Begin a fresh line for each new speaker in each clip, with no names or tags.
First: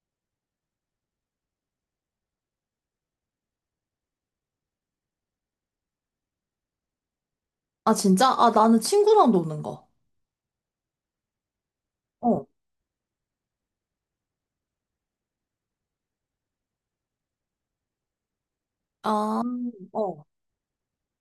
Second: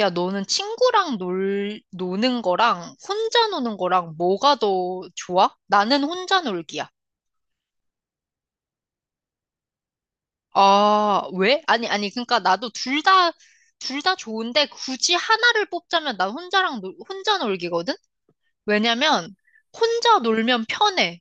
야, 너는 친구랑 노는 거랑 혼자 노는 거랑 뭐가 더 좋아? 나는 혼자 놀기야.
아, 진짜? 아, 나는 친구랑 노는 거.
아, 왜? 아니, 아니, 그러니까
어,
나도 둘 다, 둘 다 좋은데 굳이 하나를 뽑자면 난 혼자 놀기거든? 왜냐면
아,
혼자
어,
놀면 편해.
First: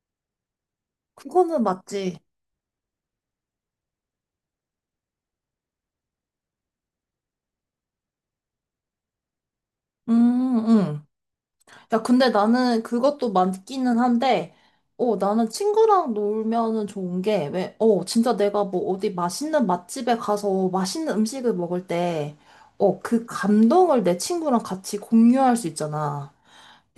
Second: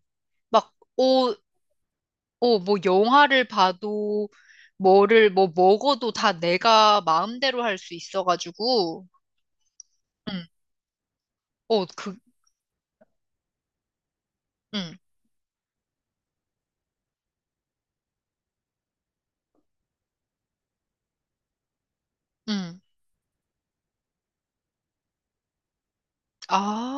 막,
그거는 맞지.
뭐 영화를 봐도 뭐 먹어도 다 내가 마음대로 할 수 있어가지고. 응,
음, 음.
어,
야,
그,
근데 나는 그것도 맞기는 한데,
응,
나는 친구랑 놀면은 좋은 게, 왜, 진짜 내가 뭐 어디 맛있는 맛집에 가서 맛있는 음식을 먹을 때,
응.
그 감동을 내 친구랑 같이 공유할 수 있잖아.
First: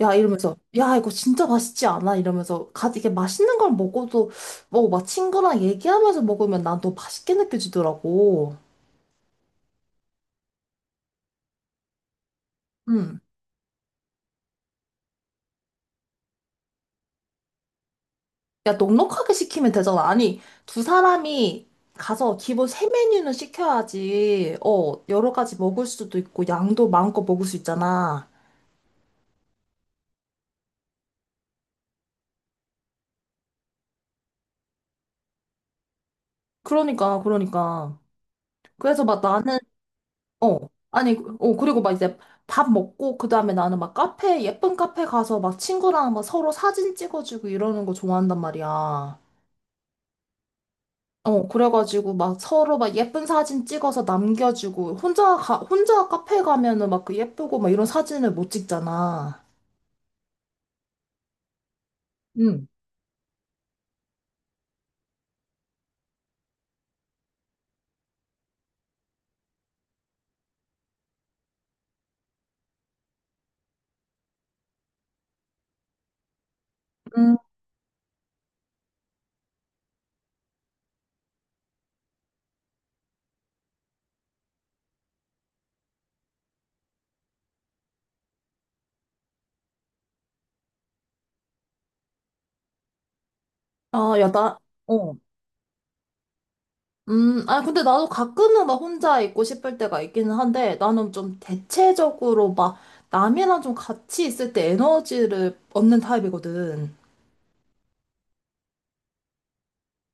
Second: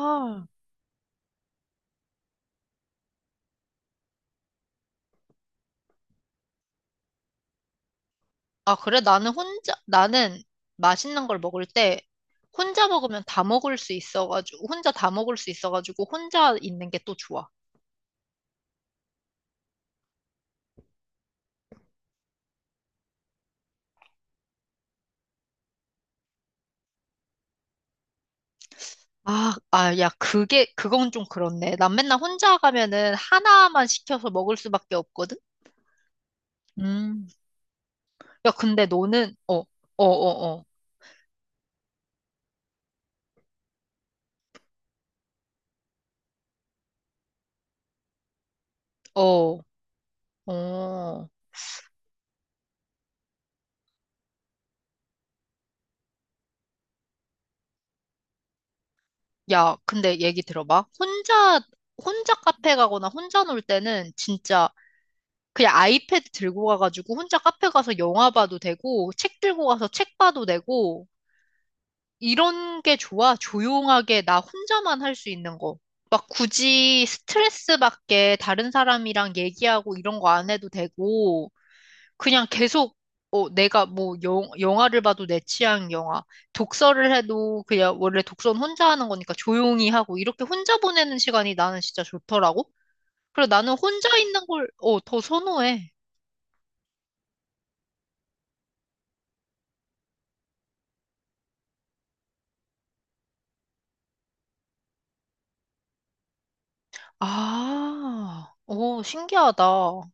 야, 이러면서, 야, 이거 진짜 맛있지 않아? 이러면서, 이게 맛있는 걸 먹어도, 뭐, 막 친구랑 얘기하면서 먹으면 난 더 맛있게 느껴지더라고.
아, 그래? 나는 맛있는 걸 먹을 때 혼자
음.
먹으면 다 먹을 수 있어가지고, 혼자 다 먹을 수 있어가지고, 혼자 있는 게 또 좋아.
야, 넉넉하게 시키면 되잖아. 아니, 두 사람이 가서 기본 세 메뉴는 시켜야지, 여러 가지 먹을 수도 있고, 양도 마음껏 먹을 수 있잖아.
야, 그건 좀 그렇네. 난 맨날 혼자 가면은 하나만 시켜서 먹을 수밖에 없거든?
그러니까,
음.
그러니까.
야, 근데
그래서 막
너는.
나는, 어.
어,
아니, 그리고 막 이제 밥 먹고, 그 다음에 나는 막 카페, 예쁜 카페 가서 막 친구랑 막 서로 사진 찍어주고 이러는 거 좋아한단 말이야.
어, 어, 어.
그래가지고 막 서로 막 예쁜 사진 찍어서 남겨주고, 혼자 카페 가면은 막 그 예쁘고 막 이런 사진을 못 찍잖아.
야, 근데 얘기 들어봐. 혼자
응.
카페 가거나 혼자 놀 때는 진짜 그냥 아이패드 들고 가가지고 혼자 카페 가서 영화 봐도 되고, 책 들고 가서 책 봐도 되고, 이런 게 좋아. 조용하게 나 혼자만 할 수 있는 거. 막 굳이
음,
스트레스 받게 다른 사람이랑 얘기하고 이런 거 안 해도 되고, 그냥 계속, 내가 뭐 영화를 봐도 내 취향 영화, 독서를 해도 그냥 원래 독서는 혼자 하는 거니까 조용히 하고, 이렇게 혼자 보내는 시간이 나는 진짜 좋더라고. 그리고 나는
아,
혼자
야,
있는
나,
걸,
어.
더 선호해.
근데 나도 가끔은 막 혼자 있고 싶을 때가 있기는 한데, 나는 좀 대체적으로 막 남이랑 좀 같이 있을 때 에너지를 얻는 타입이거든.
아, 오, 신기하다.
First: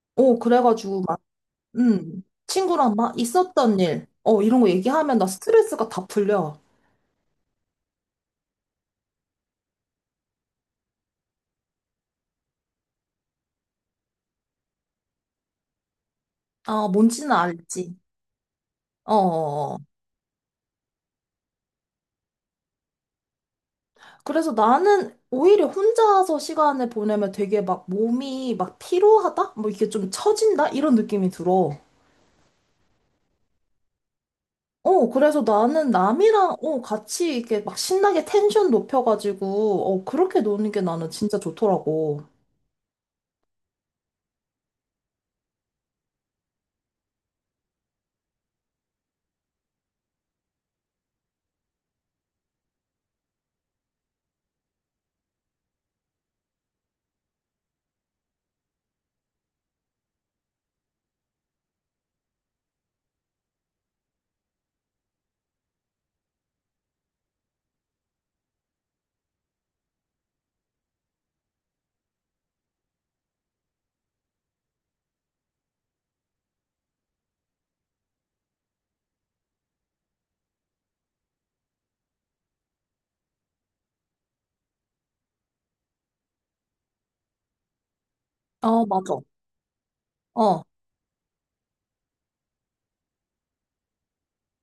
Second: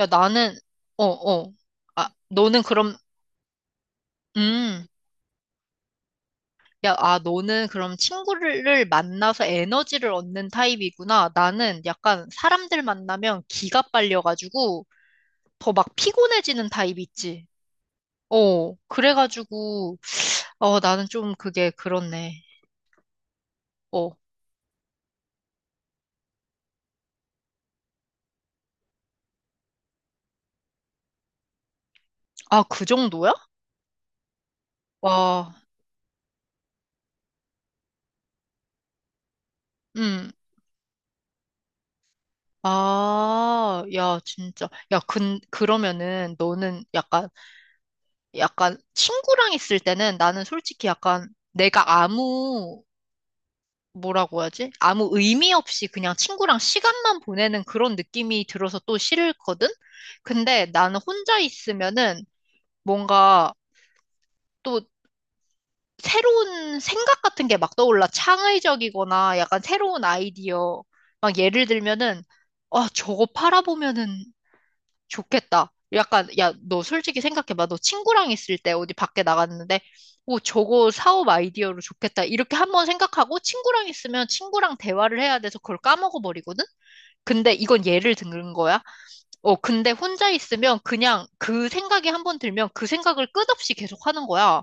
야. 나는,
그래가지고
어,
막,
어. 아, 너는
친구랑
그럼,
막 있었던 일, 이런 거
음,
얘기하면 나 스트레스가 다 풀려.
너는 그럼 친구를 만나서 에너지를 얻는 타입이구나. 나는 약간 사람들 만나면 기가 빨려가지고 더 막 피곤해지는
아,
타입
뭔지는
있지.
알지. 어, 어, 어.
그래가지고, 나는 좀 그게 그렇네. 어,
그래서 나는 오히려 혼자서 시간을 보내면 되게 막 몸이 막 피로하다? 뭐 이게 좀 처진다? 이런 느낌이 들어.
아, 그 정도야?
그래서
와,
나는 남이랑, 같이 이렇게 막 신나게 텐션 높여가지고,
음.
그렇게 노는 게 나는 진짜 좋더라고.
아, 야, 진짜. 야, 그러면은 너는 약간 친구랑 있을 때는 나는 솔직히 약간 내가 아무 뭐라고 해야지? 아무 의미 없이 그냥 친구랑 시간만 보내는 그런 느낌이 들어서 또 싫거든? 근데 나는 혼자 있으면은 뭔가 또 새로운 생각 같은 게 막 떠올라. 창의적이거나 약간 새로운 아이디어. 막 예를 들면은, 아, 저거 팔아보면은 좋겠다. 약간, 야, 너 솔직히 생각해봐. 너 친구랑 있을 때 어디 밖에 나갔는데, 오, 저거 사업 아이디어로 좋겠다. 이렇게 한번 생각하고 친구랑 있으면 친구랑 대화를 해야 돼서 그걸 까먹어버리거든? 근데 이건 예를 든 거야.
어, 맞아.
근데 혼자
어.
있으면 그냥 그 생각이 한번 들면 그 생각을 끝없이 계속 하는 거야.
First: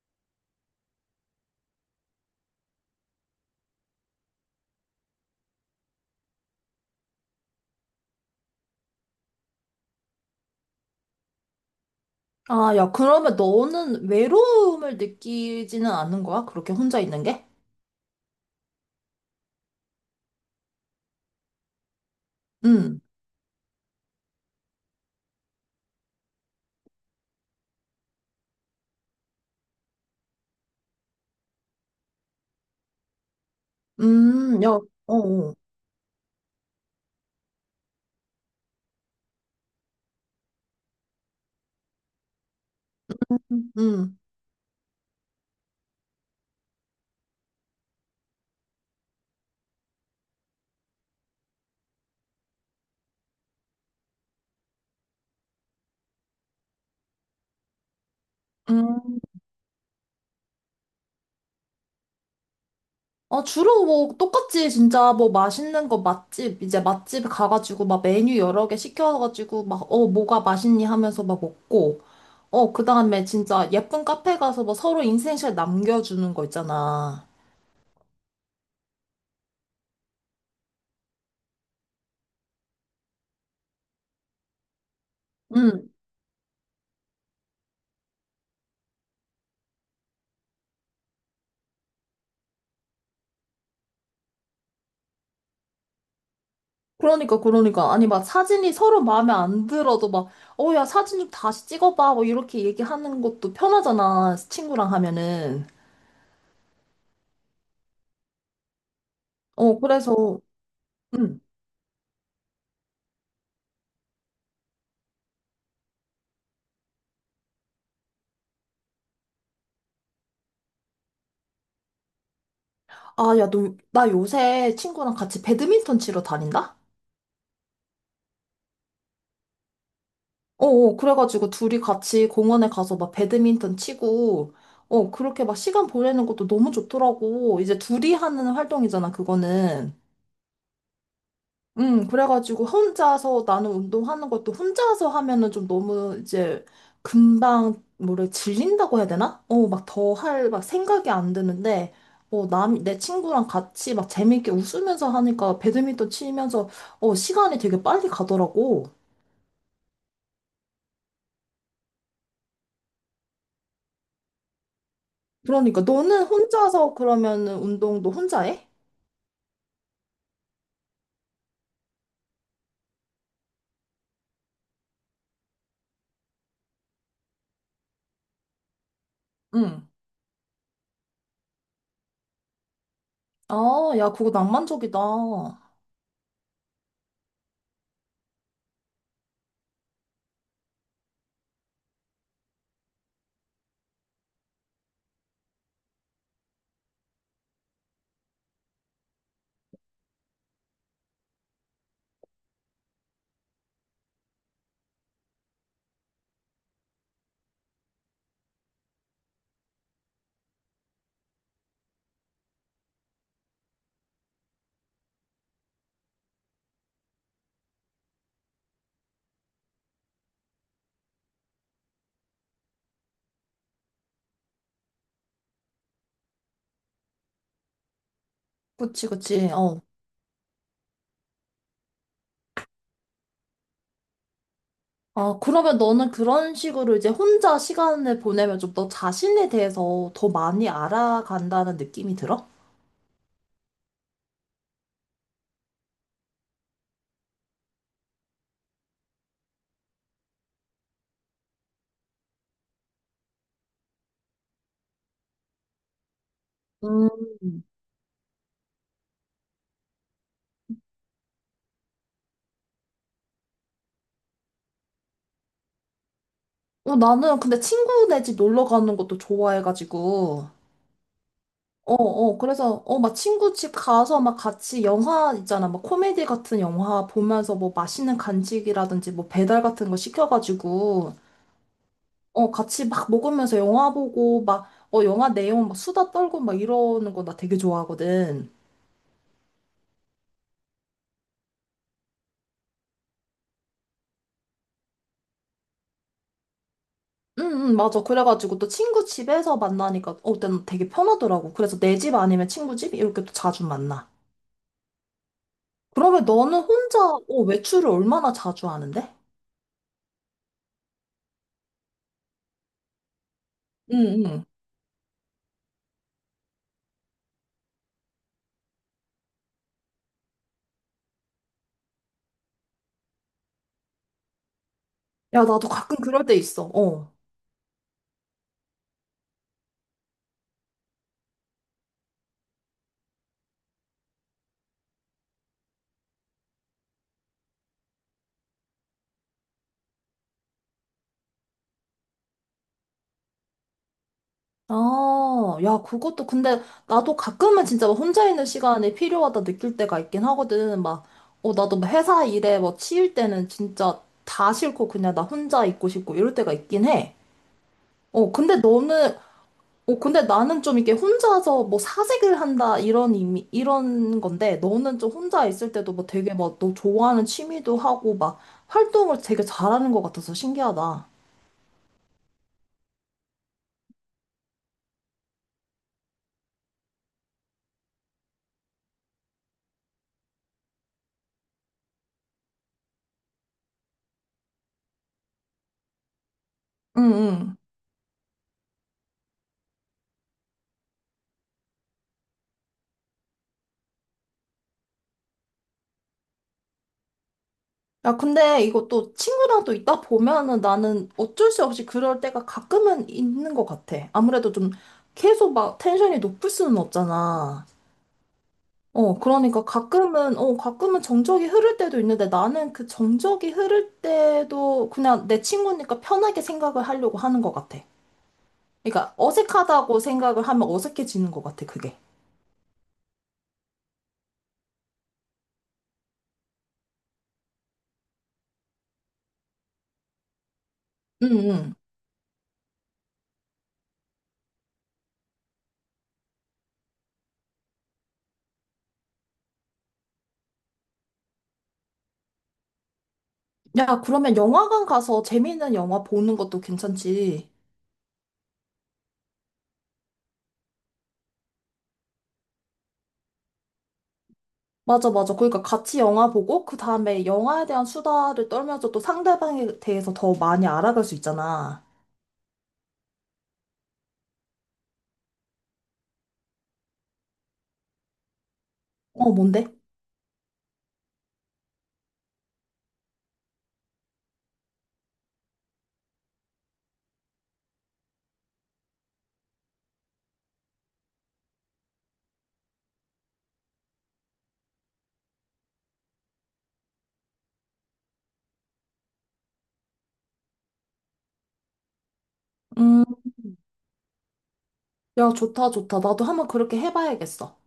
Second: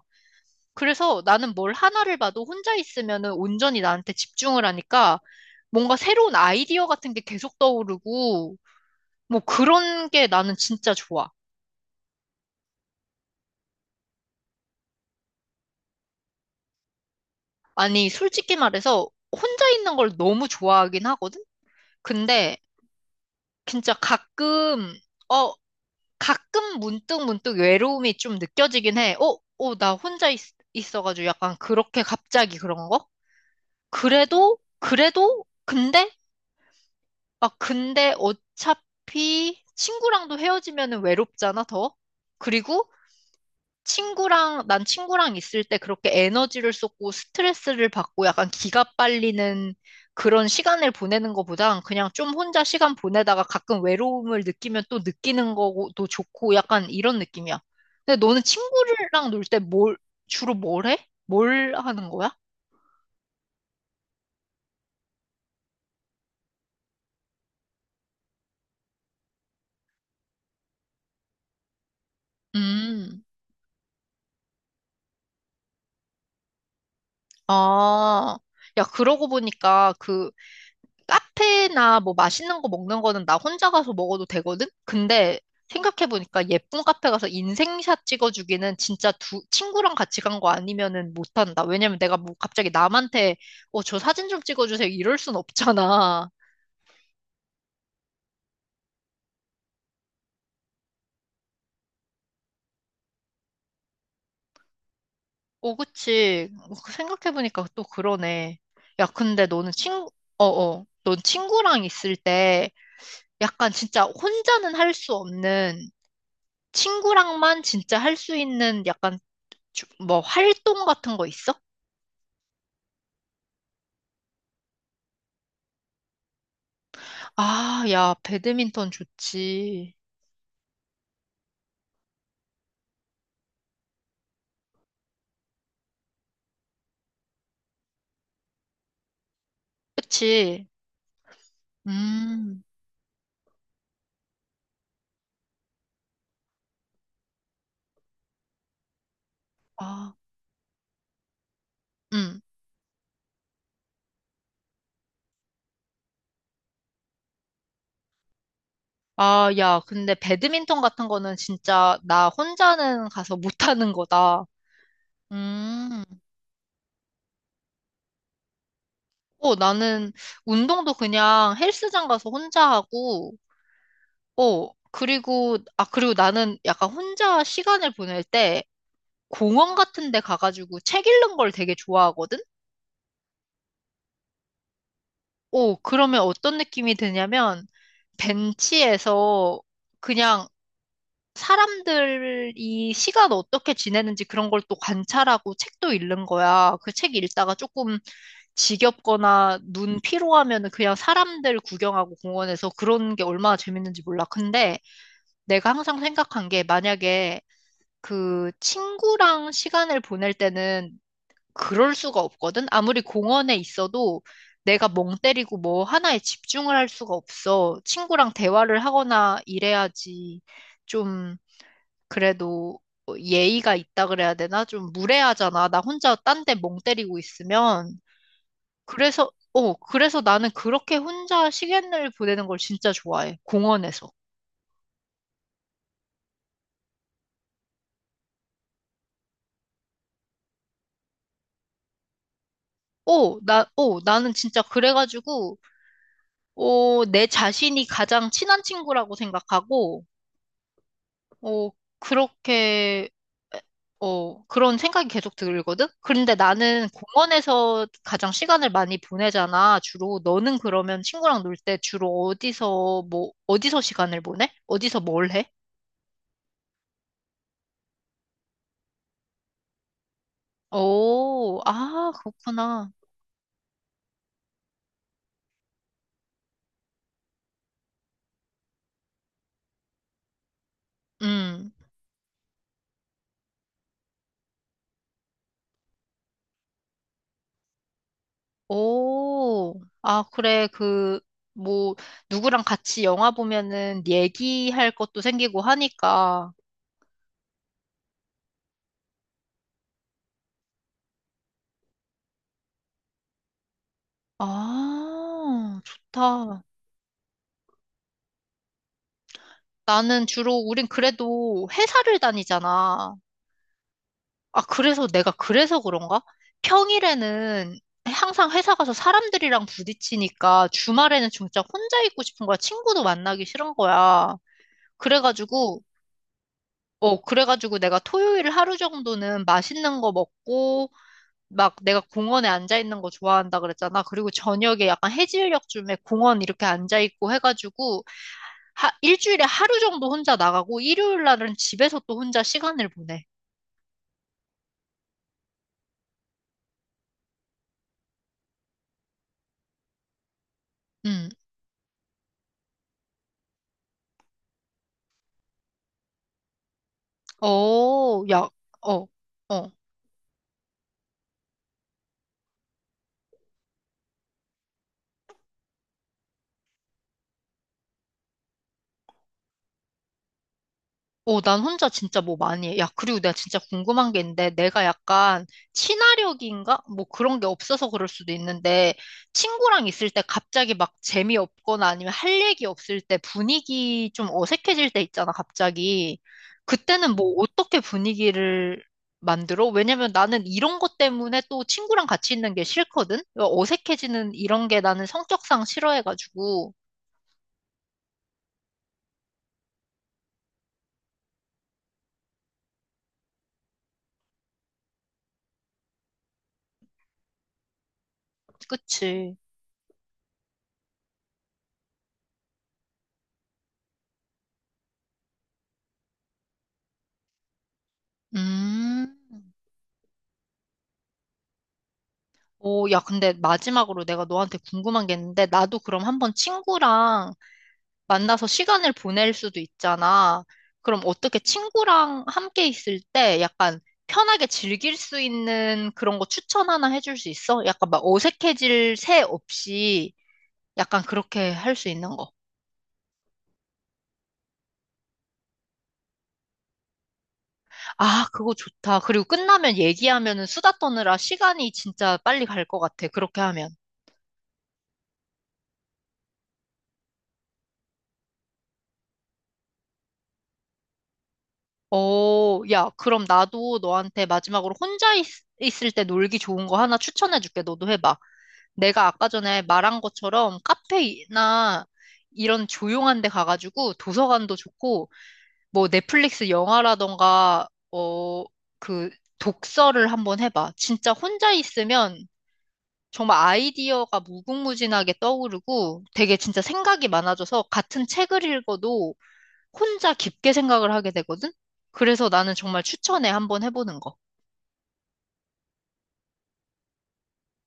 그래서 나는 뭘 하나를 봐도 혼자 있으면은 온전히 나한테 집중을 하니까 뭔가 새로운 아이디어 같은 게 계속 떠오르고, 뭐 그런 게 나는 진짜 좋아.
아, 야, 그러면 너는 외로움을 느끼지는 않는 거야? 그렇게 혼자 있는 게?
아니, 솔직히 말해서 혼자 있는 걸 너무 좋아하긴 하거든? 근데
응,
진짜 어, 가끔 문득 문득 외로움이 좀 느껴지긴 해. 나 혼자 있어가지고 약간 그렇게 갑자기 그런 거? 그래도,
야, 어,
그래도,
어,
근데, 아, 근데 어차피 친구랑도 헤어지면 외롭잖아, 더? 그리고
음,
난 친구랑 있을 때 그렇게 에너지를 쏟고 스트레스를 받고 약간 기가 빨리는 그런 시간을 보내는 것보단 그냥 좀 혼자 시간 보내다가 가끔 외로움을 느끼면 또 느끼는 거고 또 좋고 약간 이런 느낌이야. 근데 너는
음.
친구랑 놀 때 주로 뭘 해? 뭘 하는 거야?
아 주로 뭐, 똑같지, 진짜. 뭐, 맛있는 거 맛집, 이제 맛집 가가지고, 막 메뉴 여러 개 시켜가지고, 막, 뭐가 맛있니 하면서 막 먹고, 그
음,
다음에 진짜 예쁜 카페 가서 뭐 서로 인생샷 남겨주는 거 있잖아.
아, 야, 그러고 보니까 그 카페나 뭐 맛있는 거 먹는 거는 나 혼자 가서 먹어도 되거든? 근데
응,
생각해보니까 예쁜 카페 가서 인생샷 찍어주기는 진짜 친구랑 같이 간 거 아니면은 못한다. 왜냐면 내가 뭐 갑자기 남한테, 저 사진 좀 찍어주세요. 이럴 순 없잖아.
그러니까, 그러니까. 아니, 막 사진이 서로 마음에 안 들어도 막, 야, 사진 좀 다시 찍어봐. 뭐 이렇게 얘기하는 것도 편하잖아. 친구랑 하면은.
그치. 그 생각해보니까 또 그러네. 야, 근데 너는.
어,
친, 어,
그래서,
어. 넌
응.
친구랑 있을 때 약간 진짜 혼자는 할 수 없는 친구랑만 진짜 할 수 있는 약간 뭐 활동 같은 거 있어?
아, 야, 너, 나 요새 친구랑 같이 배드민턴 치러 다닌다?
아, 야, 배드민턴 좋지.
어, 어, 그래가지고 둘이 같이 공원에 가서 막 배드민턴 치고, 그렇게 막 시간 보내는 것도 너무 좋더라고. 이제 둘이 하는 활동이잖아, 그거는.
그치? 음,
그래가지고 혼자서 나는 운동하는 것도 혼자서 하면은 좀 너무 이제 금방 뭐래 질린다고 해야 되나? 막
아,
더 할 막 생각이 안 드는데
음.
내 친구랑 같이 막 재밌게 웃으면서 하니까 배드민턴 치면서 시간이 되게 빨리 가더라고.
아, 야, 근데 배드민턴 같은 거는 진짜 나 혼자는 가서 못하는 거다.
그러니까
음.
너는 혼자서 그러면은 운동도 혼자 해?
나는 운동도 그냥 헬스장 가서 혼자 하고, 그리고 나는 약간 혼자 시간을 보낼 때 공원
응.
같은 데 가가지고 책 읽는 걸 되게 좋아하거든?
아, 야, 그거 낭만적이다.
오, 그러면 어떤 느낌이 드냐면, 벤치에서 그냥 사람들이 시간 어떻게 지내는지 그런 걸 또 관찰하고 책도 읽는 거야. 그 책 읽다가 조금 지겹거나 눈 피로하면은 그냥 사람들 구경하고 공원에서 그런 게 얼마나 재밌는지 몰라. 근데 내가 항상 생각한 게 만약에 그 친구랑 시간을 보낼 때는 그럴 수가 없거든. 아무리 공원에 있어도 내가 멍 때리고 뭐 하나에 집중을 할 수가 없어. 친구랑 대화를 하거나 이래야지 좀 그래도 예의가 있다 그래야 되나? 좀 무례하잖아. 나 혼자 딴데 멍 때리고 있으면.
그치,
그래서,
그치.
어,
어.
그래서 나는 그렇게 혼자 시간을 보내는 걸 진짜 좋아해. 공원에서.
아, 그러면 너는 그런 식으로 이제 혼자 시간을 보내면 좀 너 자신에 대해서 더 많이 알아간다는 느낌이 들어?
나는 진짜 그래가지고, 내 자신이 가장 친한 친구라고 생각하고, 어, 그렇게, 그런 생각이 계속 들거든? 그런데 나는
음.
공원에서 가장 시간을 많이 보내잖아, 주로. 너는 그러면 친구랑 놀 때 주로 어디서 시간을 보내? 어디서 뭘 해?
나는 근데 친구네 집 놀러 가는 것도 좋아해가지고.
오,
어,
아,
어, 그래서,
그렇구나.
막 친구 집 가서 막 같이 영화 있잖아. 막 코미디 같은 영화 보면서 뭐 맛있는 간식이라든지 뭐 배달 같은 거 시켜가지고,
음,
같이 막 먹으면서 영화 보고 막, 영화 내용 막 수다 떨고 막 이러는 거 나 되게 좋아하거든.
오, 아, 그래, 뭐, 누구랑 같이 영화 보면은 얘기할 것도 생기고 하니까.
응, 응, 맞아. 그래가지고 또 친구 집에서 만나니까, 때는 되게 편하더라고. 그래서 내 집 아니면 친구 집? 이렇게 또 자주 만나.
아,
그러면 너는
좋다.
혼자, 외출을 얼마나 자주 하는데?
우린 그래도 회사를 다니잖아.
응, 응.
아, 그래서 내가 그래서 그런가? 평일에는 항상 회사 가서 사람들이랑 부딪히니까 주말에는 진짜 혼자 있고 싶은 거야. 친구도 만나기 싫은 거야.
야, 나도
그래가지고,
가끔 그럴 때 있어. 어.
그래가지고 내가 토요일 하루 정도는 맛있는 거 먹고, 막 내가 공원에 앉아 있는 거 좋아한다 그랬잖아. 그리고 저녁에 약간 해질녘쯤에 공원 이렇게 앉아 있고 해가지고, 하, 일주일에 하루 정도 혼자 나가고 일요일 날은 집에서 또 혼자 시간을 보내.
아, 야, 그것도 근데 나도 가끔은 진짜 막 혼자 있는 시간이 필요하다 느낄 때가 있긴 하거든. 막,
음.
나도 막 회사 일에 뭐 치일 때는 진짜 다 싫고 그냥 나 혼자 있고 싶고 이럴 때가 있긴 해.
어, 야,
근데
어,
너는
어.
근데 나는 좀 이렇게 혼자서 뭐 사색을 한다 이런 의미, 이런 건데 너는 좀 혼자 있을 때도 뭐 되게 막 너 좋아하는 취미도 하고 막 활동을 되게 잘하는 것 같아서 신기하다.
난 혼자 진짜 뭐 많이 해. 야, 그리고 내가 진짜 궁금한 게 있는데, 내가 약간 친화력인가? 뭐 그런 게 없어서 그럴 수도 있는데, 친구랑 있을 때 갑자기 막 재미없거나 아니면 할 얘기 없을 때 분위기 좀 어색해질 때 있잖아, 갑자기.
응,
그때는 뭐
응.
어떻게 분위기를 만들어? 왜냐면 나는 이런 것 때문에 또 친구랑 같이 있는 게 싫거든? 어색해지는 이런 게 나는 성격상 싫어해가지고.
야, 근데 이것도 친구랑 또 있다 보면은 나는 어쩔 수 없이 그럴 때가 가끔은 있는 것 같아. 아무래도 좀 계속 막 텐션이 높을 수는 없잖아.
그치.
그러니까 가끔은, 가끔은 정적이 흐를 때도 있는데 나는 그 정적이 흐를 때도 그냥 내 친구니까 편하게 생각을 하려고 하는 것 같아. 그러니까
음.
어색하다고 생각을 하면 어색해지는 것 같아, 그게.
오, 야, 근데 마지막으로 내가 너한테 궁금한 게 있는데, 나도 그럼 한번 친구랑 만나서 시간을 보낼 수도 있잖아. 그럼
응,
어떻게
응.
친구랑 함께 있을 때 약간 편하게 즐길 수 있는 그런 거 추천 하나 해줄 수 있어? 약간 막 어색해질 새 없이 약간 그렇게 할 수 있는 거.
야, 그러면 영화관 가서 재미있는 영화 보는 것도 괜찮지.
아, 그거 좋다. 그리고 끝나면 얘기하면은 수다 떠느라 시간이 진짜 빨리 갈 것 같아. 그렇게 하면.
맞아, 맞아. 그러니까 같이 영화 보고 그 다음에 영화에 대한 수다를 떨면서 또 상대방에 대해서 더 많이 알아갈 수 있잖아.
야, 그럼 나도 너한테 마지막으로 혼자 을때 놀기 좋은 거 하나 추천해줄게. 너도 해봐. 내가 아까
어,
전에
뭔데?
말한 것처럼 카페나 이런 조용한 데 가가지고 도서관도 좋고, 뭐 넷플릭스 영화라던가, 그 독서를 한번 해봐. 진짜 혼자 있으면 정말 아이디어가 무궁무진하게 떠오르고 되게 진짜 생각이 많아져서 같은 책을 읽어도 혼자 깊게 생각을 하게 되거든? 그래서 나는 정말
음,
추천해. 한번 해보는 거.
야, 좋다, 좋다. 나도 한번 그렇게 해봐야겠어.